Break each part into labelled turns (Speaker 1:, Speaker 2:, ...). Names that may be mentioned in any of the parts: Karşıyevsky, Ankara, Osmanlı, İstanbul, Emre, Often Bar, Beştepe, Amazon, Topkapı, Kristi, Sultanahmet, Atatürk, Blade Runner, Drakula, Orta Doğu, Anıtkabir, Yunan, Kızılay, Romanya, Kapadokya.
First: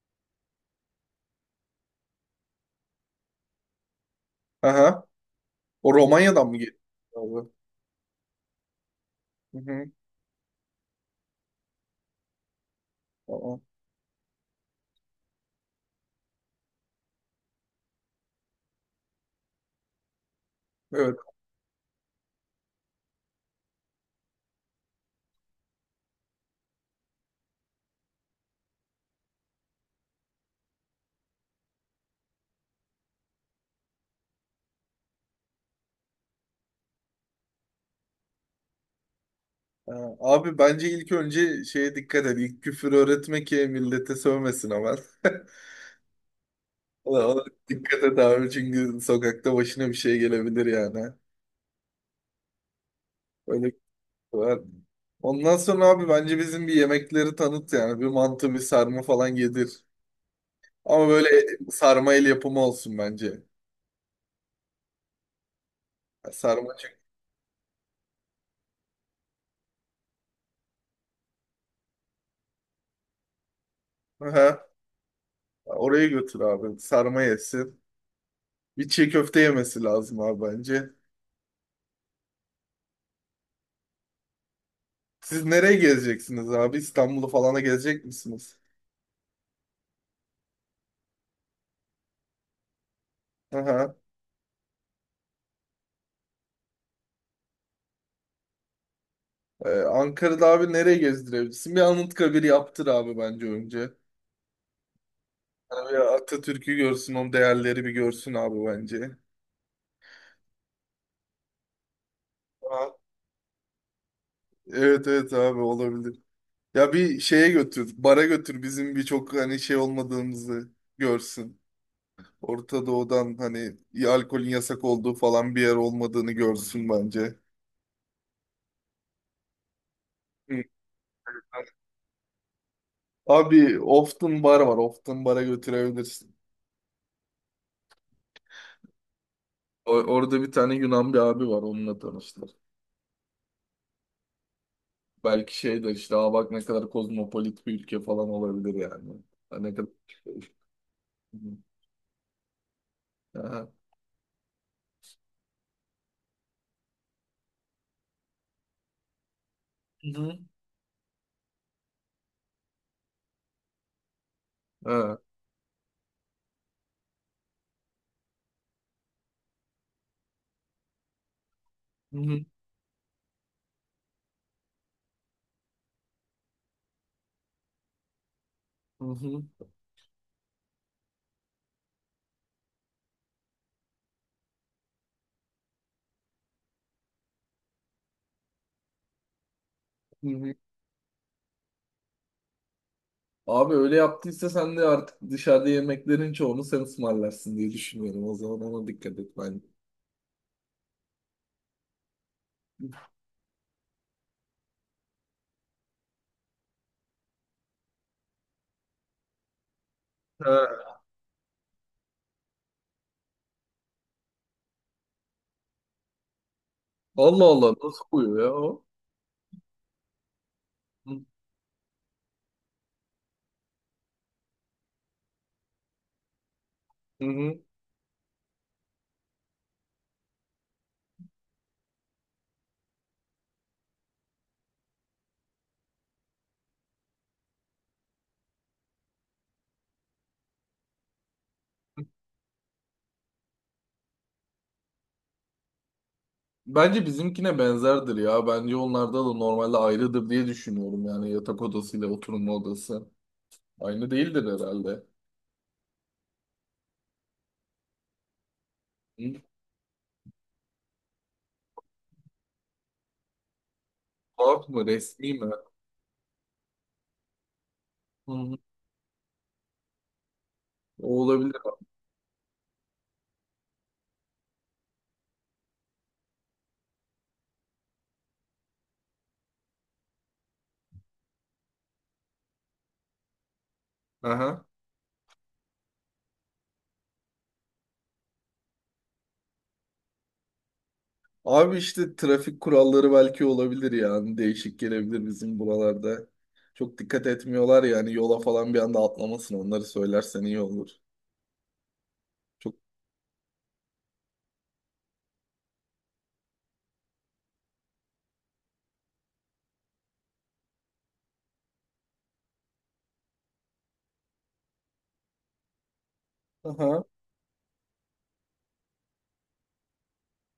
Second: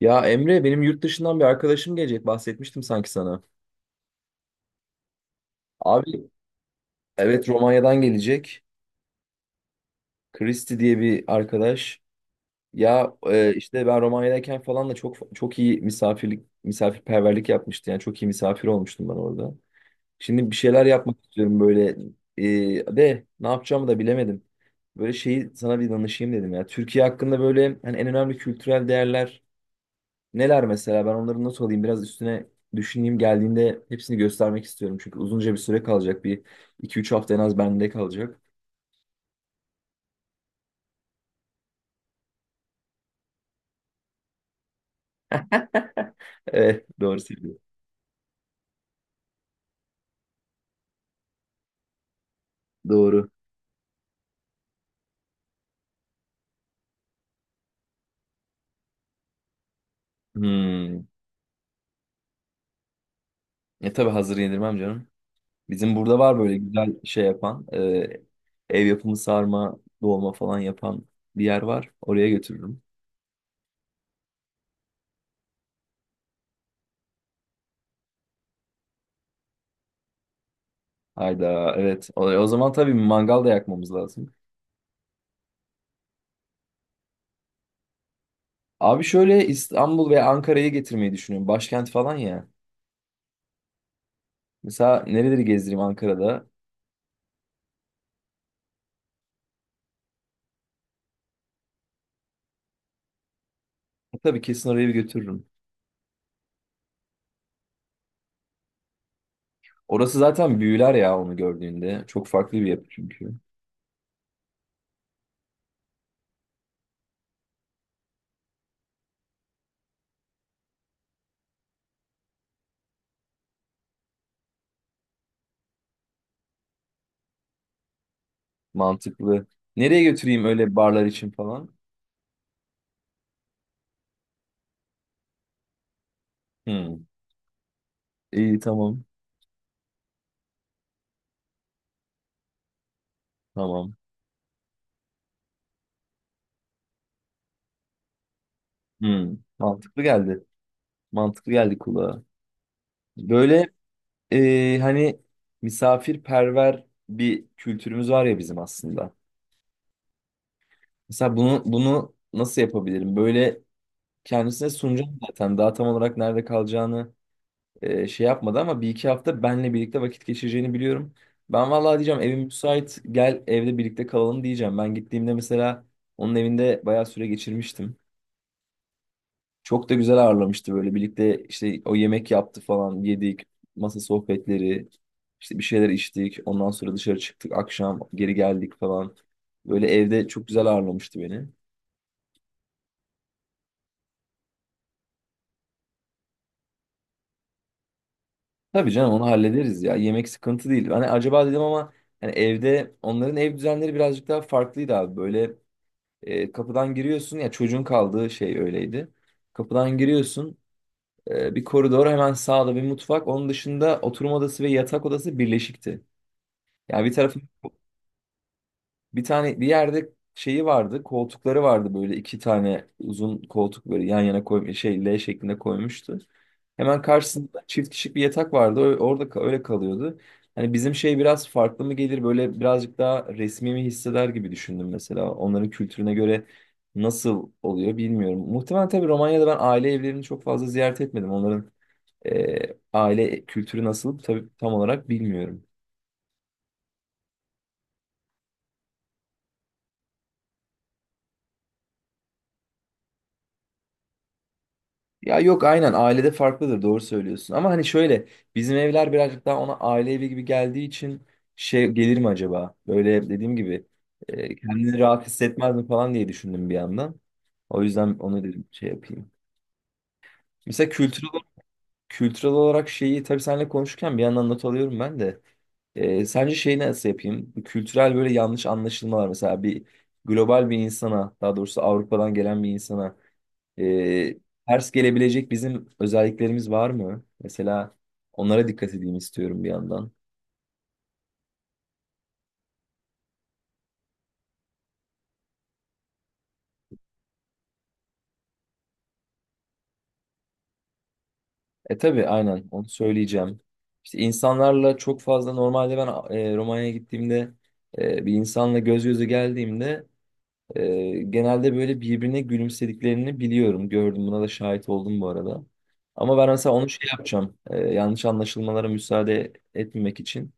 Speaker 1: Ya Emre, benim yurt dışından bir arkadaşım gelecek, bahsetmiştim sanki sana.
Speaker 2: Aha. O
Speaker 1: Abi
Speaker 2: Romanya'dan mı geliyor
Speaker 1: evet,
Speaker 2: abi?
Speaker 1: Romanya'dan gelecek.
Speaker 2: Hı hı.
Speaker 1: Kristi diye bir arkadaş. Ya
Speaker 2: Tamam.
Speaker 1: işte ben Romanya'dayken falan da çok çok iyi misafirperverlik yapmıştı. Yani çok iyi misafir olmuştum ben orada. Şimdi bir şeyler
Speaker 2: Evet.
Speaker 1: yapmak istiyorum böyle, e, de ne yapacağımı da bilemedim. Böyle şeyi sana bir danışayım dedim ya. Türkiye hakkında böyle hani en önemli kültürel değerler neler mesela, ben onları not alayım, biraz üstüne düşüneyim, geldiğinde hepsini göstermek istiyorum. Çünkü uzunca bir süre kalacak, bir iki üç hafta en az bende kalacak.
Speaker 2: Ha, abi bence ilk önce şeye dikkat et. İlk küfür öğretme ki millete sövmesin hemen.
Speaker 1: Evet, doğru
Speaker 2: Ona
Speaker 1: söylüyorsun.
Speaker 2: dikkat et abi, çünkü sokakta başına bir şey gelebilir yani.
Speaker 1: Doğru.
Speaker 2: Öyle var. Ondan sonra abi bence bizim bir yemekleri tanıt yani. Bir mantı, bir sarma falan yedir.
Speaker 1: Hmm.
Speaker 2: Ama böyle sarma el yapımı olsun bence.
Speaker 1: Tabii hazır yedirmem canım. Bizim burada var böyle
Speaker 2: Sarma
Speaker 1: güzel
Speaker 2: çünkü.
Speaker 1: şey yapan, ev yapımı sarma dolma falan yapan bir yer var. Oraya götürürüm.
Speaker 2: Aha. Oraya götür abi. Sarma yesin. Bir çiğ köfte yemesi lazım abi bence.
Speaker 1: Hayda, evet, o zaman tabii mangal da yakmamız lazım.
Speaker 2: Siz nereye gezeceksiniz abi? İstanbul'u falana gezecek misiniz?
Speaker 1: Abi şöyle, İstanbul veya Ankara'yı getirmeyi düşünüyorum. Başkent falan ya.
Speaker 2: Aha.
Speaker 1: Mesela nereleri gezdireyim Ankara'da?
Speaker 2: Ankara'da abi nereye gezdirebilirsin? Bir Anıtkabir yaptır abi bence önce.
Speaker 1: Tabii, kesin oraya bir götürürüm.
Speaker 2: Yani Atatürk'ü görsün, onun değerleri bir görsün abi bence.
Speaker 1: Orası zaten büyüler ya onu gördüğünde. Çok farklı bir yapı
Speaker 2: Aha.
Speaker 1: çünkü.
Speaker 2: Evet evet abi olabilir. Ya bir şeye götür, bara götür, bizim birçok hani şey olmadığımızı görsün. Orta Doğu'dan hani ya alkolün yasak olduğu falan bir yer olmadığını görsün bence.
Speaker 1: Mantıklı. Nereye götüreyim
Speaker 2: Hı.
Speaker 1: öyle barlar için falan?
Speaker 2: Abi Often Bar var. Often Bar'a götürebilirsin.
Speaker 1: Hmm. İyi, tamam.
Speaker 2: Orada bir tane Yunan bir abi var, onunla tanıştık.
Speaker 1: Tamam.
Speaker 2: Belki şey de işte, aa bak, ne kadar kozmopolit bir ülke falan olabilir yani.
Speaker 1: Hmm.
Speaker 2: Ha, ne kadar...
Speaker 1: Mantıklı geldi. Mantıklı geldi kulağa.
Speaker 2: Ha,
Speaker 1: Böyle hani misafirperver bir kültürümüz var ya bizim aslında.
Speaker 2: hı,
Speaker 1: Mesela bunu nasıl yapabilirim? Böyle kendisine sunacağım
Speaker 2: aha.
Speaker 1: zaten. Daha tam olarak nerede kalacağını şey yapmadı ama bir iki hafta benle birlikte vakit geçireceğini biliyorum. Ben vallahi
Speaker 2: Hı
Speaker 1: diyeceğim, evim
Speaker 2: hı.
Speaker 1: müsait, gel evde birlikte kalalım diyeceğim. Ben gittiğimde mesela onun evinde bayağı süre geçirmiştim.
Speaker 2: Ha, hı hı,
Speaker 1: Çok da güzel ağırlamıştı, böyle birlikte işte o yemek yaptı falan, yedik, masa sohbetleri, işte bir şeyler içtik, ondan sonra dışarı çıktık, akşam geri geldik falan. Böyle evde
Speaker 2: hı hı, hı,
Speaker 1: çok
Speaker 2: hı.
Speaker 1: güzel ağırlamıştı beni.
Speaker 2: Abi öyle yaptıysa sen de artık dışarıda yemeklerin çoğunu sen ısmarlarsın diye düşünüyorum. O zaman ona
Speaker 1: Tabii canım,
Speaker 2: dikkat
Speaker 1: onu
Speaker 2: et bence.
Speaker 1: hallederiz ya, yemek sıkıntı değil. Hani acaba dedim ama, hani evde onların ev düzenleri birazcık daha farklıydı abi böyle. Kapıdan giriyorsun ya, çocuğun kaldığı şey öyleydi. Kapıdan giriyorsun,
Speaker 2: Ha.
Speaker 1: bir koridor, hemen sağda bir mutfak. Onun dışında oturma odası ve yatak odası birleşikti. Yani bir tarafı,
Speaker 2: Allah Allah, nasıl koyuyor ya o?
Speaker 1: bir tane bir yerde şeyi vardı,
Speaker 2: Hı,
Speaker 1: koltukları vardı böyle, iki tane uzun koltuk böyle yan yana koymuş, şey, L şeklinde koymuştu. Hemen
Speaker 2: hı hı.
Speaker 1: karşısında çift kişilik bir yatak vardı. Orada öyle kalıyordu. Hani bizim şey biraz farklı mı gelir böyle, birazcık daha resmi mi hisseder gibi düşündüm mesela. Onların kültürüne göre nasıl oluyor bilmiyorum. Muhtemelen, tabii, Romanya'da ben aile evlerini çok fazla ziyaret etmedim. Onların e, aile kültürü nasıl, tabii, tam olarak bilmiyorum.
Speaker 2: Bence bizimkine benzerdir ya. Bence onlarda da normalde ayrıdır diye düşünüyorum. Yani yatak odasıyla oturma odası. Aynı değildir herhalde.
Speaker 1: Ya yok, aynen, ailede farklıdır, doğru söylüyorsun. Ama hani şöyle, bizim evler
Speaker 2: Hı?
Speaker 1: birazcık daha ona aile evi gibi geldiği için şey gelir mi acaba? Böyle dediğim gibi,
Speaker 2: Tuhaf mı?
Speaker 1: kendini rahat
Speaker 2: Resmi mi?
Speaker 1: hissetmez mi falan diye düşündüm bir yandan. O yüzden
Speaker 2: Hı
Speaker 1: onu
Speaker 2: hı.
Speaker 1: dedim, şey yapayım. Mesela
Speaker 2: O
Speaker 1: kültürel,
Speaker 2: olabilir.
Speaker 1: kültürel olarak şeyi, tabii, seninle konuşurken bir yandan not alıyorum ben de. Sence şeyi nasıl yapayım? Bu kültürel böyle yanlış anlaşılmalar, mesela bir global bir insana, daha doğrusu Avrupa'dan gelen bir insana ee,
Speaker 2: Aha.
Speaker 1: ters gelebilecek bizim özelliklerimiz var mı? Mesela onlara dikkat edeyim istiyorum bir yandan.
Speaker 2: Abi işte trafik kuralları belki olabilir yani. Değişik gelebilir bizim buralarda. Çok dikkat etmiyorlar yani, yola falan bir anda atlamasın. Onları söylersen iyi olur.
Speaker 1: Tabii aynen
Speaker 2: Çok...
Speaker 1: onu söyleyeceğim. İşte insanlarla çok fazla normalde ben Romanya'ya gittiğimde, bir insanla göz göze geldiğimde, genelde böyle birbirine gülümsediklerini biliyorum. Gördüm, buna da şahit oldum bu arada. Ama ben mesela onu
Speaker 2: Aha.
Speaker 1: şey yapacağım. Yanlış anlaşılmalara müsaade etmemek için,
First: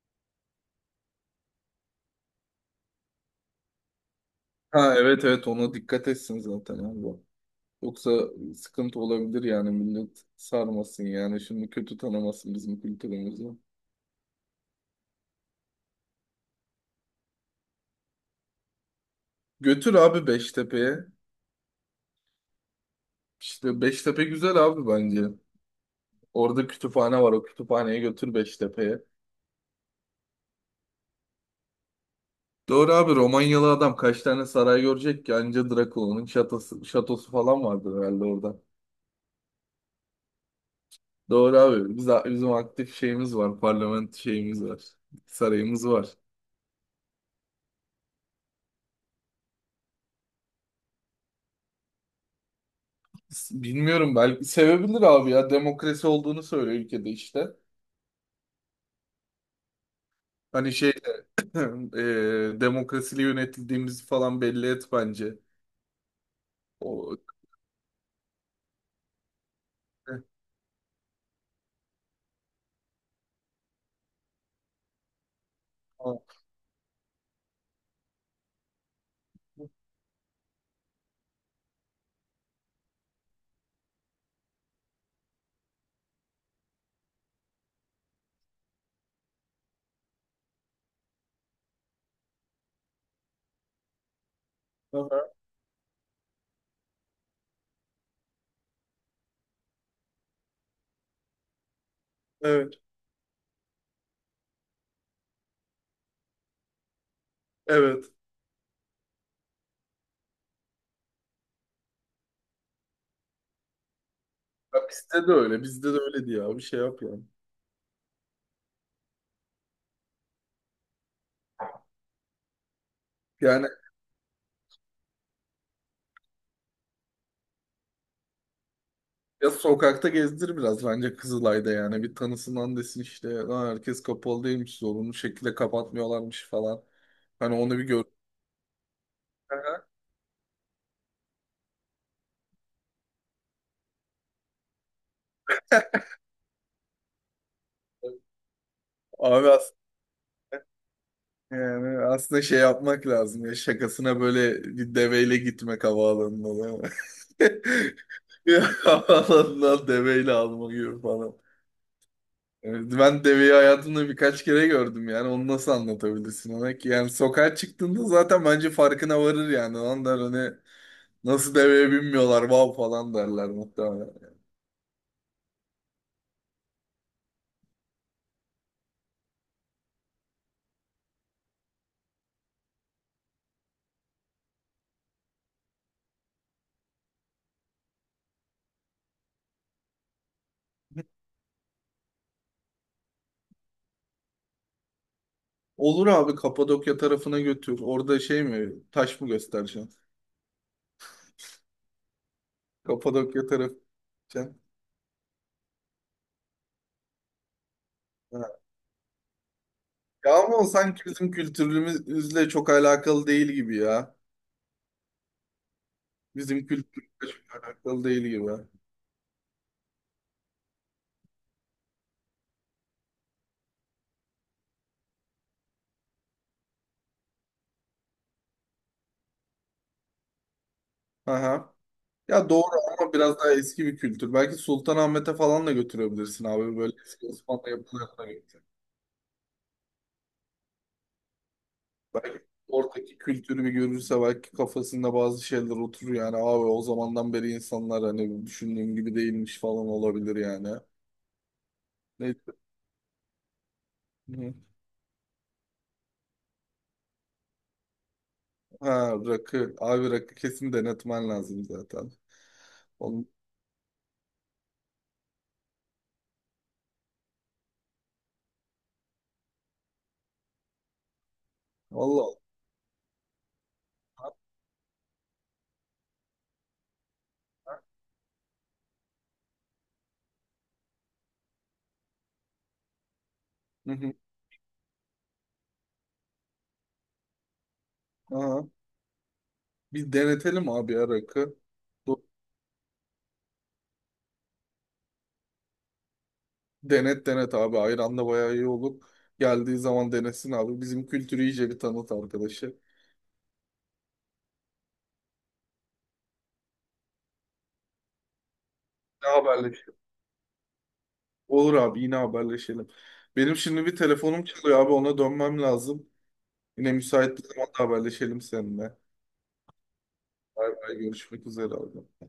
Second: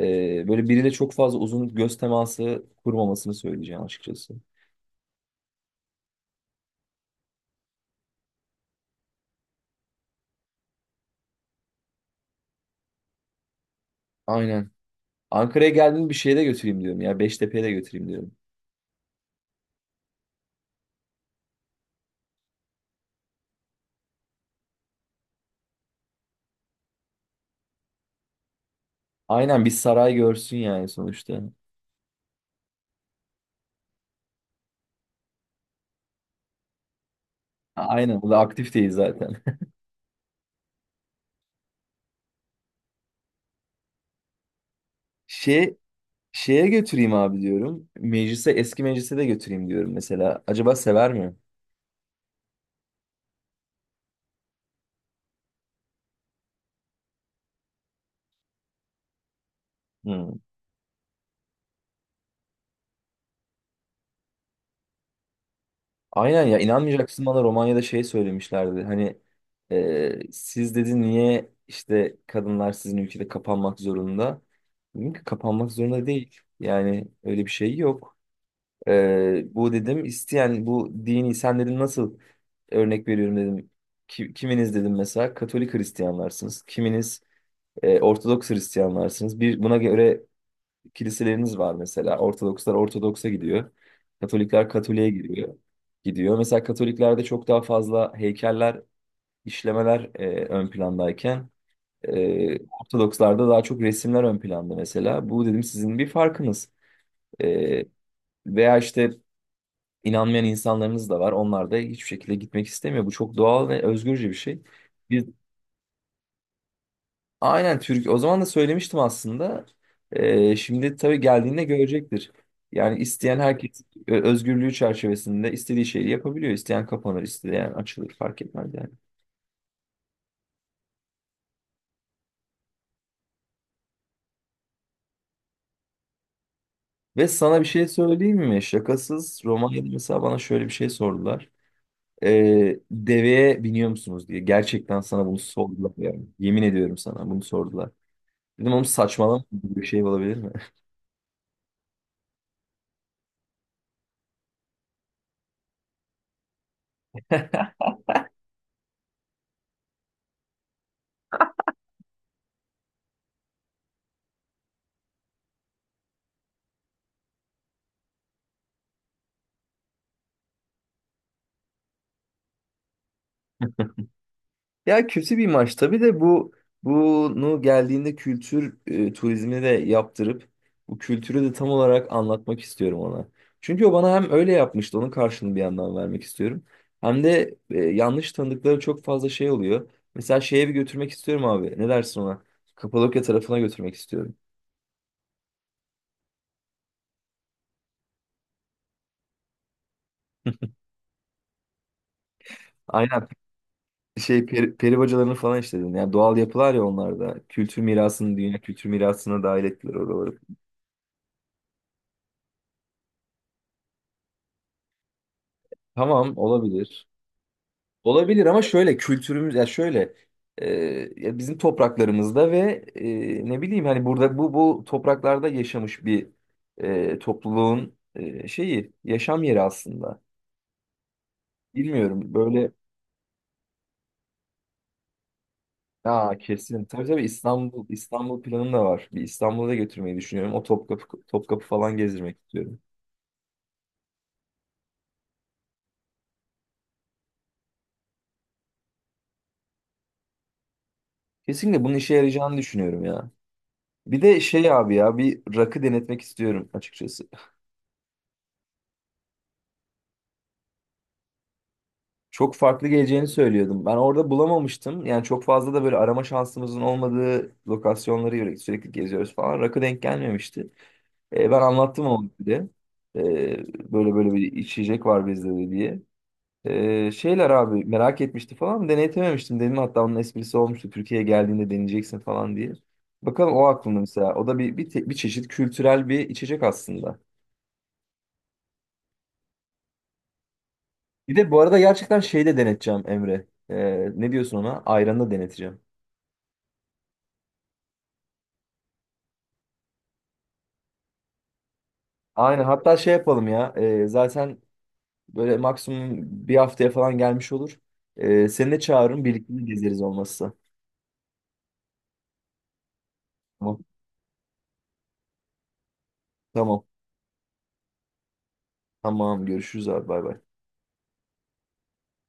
Speaker 1: böyle biriyle çok fazla uzun göz teması kurmamasını söyleyeceğim açıkçası.
Speaker 2: Ha evet evet, ona dikkat etsin zaten abi. Yoksa sıkıntı olabilir yani, millet sarmasın yani. Şimdi kötü tanımasın bizim kültürümüzü.
Speaker 1: Aynen. Ankara'ya geldiğimde bir şeye de götüreyim diyorum ya, Beştepe'ye de götüreyim diyorum.
Speaker 2: Götür abi Beştepe'ye. İşte Beştepe güzel abi bence. Orada kütüphane var. O kütüphaneye götür Beştepe'ye.
Speaker 1: Aynen, bir saray görsün yani sonuçta.
Speaker 2: Doğru abi, Romanyalı adam kaç tane saray görecek ki? Anca Drakula'nın şatosu, şatosu falan vardır
Speaker 1: Aynen.
Speaker 2: herhalde
Speaker 1: Bu da
Speaker 2: orada.
Speaker 1: aktif değil zaten.
Speaker 2: Doğru abi. Bizim aktif şeyimiz var. Parlament şeyimiz var.
Speaker 1: Şey,
Speaker 2: Sarayımız var.
Speaker 1: şeye götüreyim abi diyorum. Eski meclise de götüreyim diyorum mesela. Acaba sever mi?
Speaker 2: Bilmiyorum, belki sevebilir abi ya. Demokrasi olduğunu söylüyor ülkede işte.
Speaker 1: Hı.
Speaker 2: Hani şey demokrasiyle yönetildiğimizi falan belli et bence.
Speaker 1: Aynen ya,
Speaker 2: O...
Speaker 1: inanmayacaksın, bana Romanya'da şey söylemişlerdi. Hani siz, dedi, niye işte kadınlar sizin ülkede kapanmak zorunda? Dedim ki kapanmak zorunda değil. Yani öyle bir şey yok. Bu dedim, isteyen bu dini, sen dedim nasıl, örnek veriyorum dedim. Kiminiz dedim mesela Katolik Hristiyanlarsınız. Kiminiz Ortodoks Hristiyanlarsınız. Bir, buna göre kiliseleriniz var mesela. Ortodokslar Ortodoks'a gidiyor. Katolikler Katolik'e
Speaker 2: Aha,
Speaker 1: gidiyor. Gidiyor. Mesela Katoliklerde çok daha fazla heykeller, işlemeler ön plandayken,
Speaker 2: evet.
Speaker 1: Ortodokslarda daha çok resimler ön planda mesela. Bu dedim sizin bir farkınız. E,
Speaker 2: Evet.
Speaker 1: veya işte inanmayan insanlarınız da var. Onlar da hiçbir şekilde gitmek istemiyor. Bu çok doğal ve özgürce bir şey.
Speaker 2: Ya
Speaker 1: Biz
Speaker 2: bizde de öyle. Bizde de öyle diye abi şey yap yani.
Speaker 1: aynen Türk. O zaman da söylemiştim aslında. Şimdi tabii geldiğinde görecektir. Yani isteyen
Speaker 2: Yani,
Speaker 1: herkes özgürlüğü çerçevesinde istediği şeyi yapabiliyor. İsteyen kapanır, isteyen açılır, fark etmez yani.
Speaker 2: ya sokakta gezdir biraz bence Kızılay'da yani. Bir tanısından desin işte. Lan herkes kapalı değilmiş. Zorunlu şekilde kapatmıyorlarmış falan.
Speaker 1: Ve
Speaker 2: Hani
Speaker 1: sana bir
Speaker 2: onu bir
Speaker 1: şey
Speaker 2: gör.
Speaker 1: söyleyeyim mi? Şakasız,
Speaker 2: Aha.
Speaker 1: Romanya'da mesela bana şöyle bir şey sordular. Deveye biniyor musunuz diye. Gerçekten sana bunu sordular yani. Yemin ediyorum, sana bunu sordular. Dedim oğlum saçmalama,
Speaker 2: Abi aslında,
Speaker 1: bir şey olabilir mi?
Speaker 2: yani aslında şey yapmak lazım ya. Şakasına böyle bir deveyle gitmek havaalanına, değil mi? Bir havaalanından deveyle alma gibi falan. Evet, ben deveyi hayatımda birkaç kere gördüm yani, onu nasıl anlatabilirsin ona ki? Yani sokağa çıktığında zaten bence farkına varır yani. Ondan hani nasıl deveye binmiyorlar, vav falan derler muhtemelen.
Speaker 1: Ya kötü bir maç tabii, de bunu geldiğinde kültür turizmi de yaptırıp bu kültürü de tam olarak anlatmak istiyorum ona. Çünkü o bana hem öyle yapmıştı, onun karşılığını bir yandan vermek istiyorum. Hem de yanlış tanıdıkları çok fazla şey oluyor. Mesela şeye bir götürmek istiyorum abi. Ne dersin ona? Kapadokya tarafına götürmek istiyorum.
Speaker 2: Olur abi, Kapadokya tarafına götür. Orada şey mi, taş mı göstereceksin?
Speaker 1: Aynen,
Speaker 2: Kapadokya tarafı
Speaker 1: şey,
Speaker 2: gideceksin.
Speaker 1: peri bacalarını falan işledin. Yani doğal yapılar ya onlar da. Kültür mirasını,
Speaker 2: Ha.
Speaker 1: dünya kültür mirasına dahil ettiler
Speaker 2: Ya
Speaker 1: oraları.
Speaker 2: ama o sanki bizim kültürümüzle çok alakalı değil gibi ya.
Speaker 1: Tamam,
Speaker 2: Bizim
Speaker 1: olabilir.
Speaker 2: kültürümüzle çok alakalı değil
Speaker 1: Olabilir
Speaker 2: gibi.
Speaker 1: ama şöyle, kültürümüz ya şöyle, e, ya bizim topraklarımızda ve ne bileyim, hani burada bu topraklarda yaşamış bir topluluğun şeyi, yaşam yeri aslında.
Speaker 2: Aha.
Speaker 1: Bilmiyorum
Speaker 2: Ya doğru,
Speaker 1: böyle.
Speaker 2: ama biraz daha eski bir kültür. Belki Sultanahmet'e falan da götürebilirsin abi.
Speaker 1: Kesin.
Speaker 2: Böyle
Speaker 1: Tabii tabii,
Speaker 2: eski Osmanlı
Speaker 1: İstanbul
Speaker 2: yapılarına
Speaker 1: İstanbul planım da var. Bir İstanbul'a da götürmeyi düşünüyorum. O Topkapı falan gezdirmek
Speaker 2: belki
Speaker 1: istiyorum.
Speaker 2: oradaki kültürü bir görürse belki kafasında bazı şeyler oturur yani abi. O zamandan beri insanlar hani düşündüğüm gibi değilmiş falan olabilir yani.
Speaker 1: Kesinlikle bunun işe
Speaker 2: Ne?
Speaker 1: yarayacağını düşünüyorum ya. Bir de
Speaker 2: Hı.
Speaker 1: şey abi, ya bir rakı denetmek istiyorum açıkçası.
Speaker 2: Ha rakı. Abi rakı kesin denetmen lazım zaten.
Speaker 1: Çok farklı
Speaker 2: Onu-
Speaker 1: geleceğini söylüyordum. Ben orada bulamamıştım. Yani çok fazla da böyle arama şansımızın olmadığı lokasyonları sürekli geziyoruz falan. Rakı denk gelmemişti. Ben anlattım
Speaker 2: Allah
Speaker 1: onu
Speaker 2: Allah.
Speaker 1: bir de. Böyle böyle bir içecek var bizde de diye. Şeyler abi merak etmişti falan. Deneytememiştim dedim. Hatta onun esprisi olmuştu. Türkiye'ye geldiğinde deneyeceksin falan diye. Bakalım, o
Speaker 2: Hı
Speaker 1: aklımda
Speaker 2: hı.
Speaker 1: mesela. O da bir çeşit kültürel bir içecek aslında.
Speaker 2: Aha. Bir denetelim abi ya,
Speaker 1: Bir de
Speaker 2: rakı.
Speaker 1: bu arada gerçekten
Speaker 2: Do-
Speaker 1: şeyde deneteceğim Emre. Ne diyorsun ona? Ayranı da deneteceğim.
Speaker 2: Denet denet abi. Ayran da bayağı iyi olur. Geldiği zaman denesin abi. Bizim kültürü iyice bir tanıt
Speaker 1: Aynen.
Speaker 2: arkadaşı.
Speaker 1: Hatta şey yapalım ya. Zaten böyle maksimum bir haftaya falan gelmiş olur. Seni de çağırırım.
Speaker 2: Ne
Speaker 1: Birlikte
Speaker 2: haberle?
Speaker 1: gezeriz olmazsa.
Speaker 2: Olur abi, yine haberleşelim. Benim
Speaker 1: Tamam.
Speaker 2: şimdi bir telefonum çalıyor abi, ona dönmem lazım.
Speaker 1: Tamam.
Speaker 2: Yine müsait bir zamanda haberleşelim seninle.
Speaker 1: Tamam. Görüşürüz abi. Bay bay.
Speaker 2: Bay bay, görüşmek üzere abi.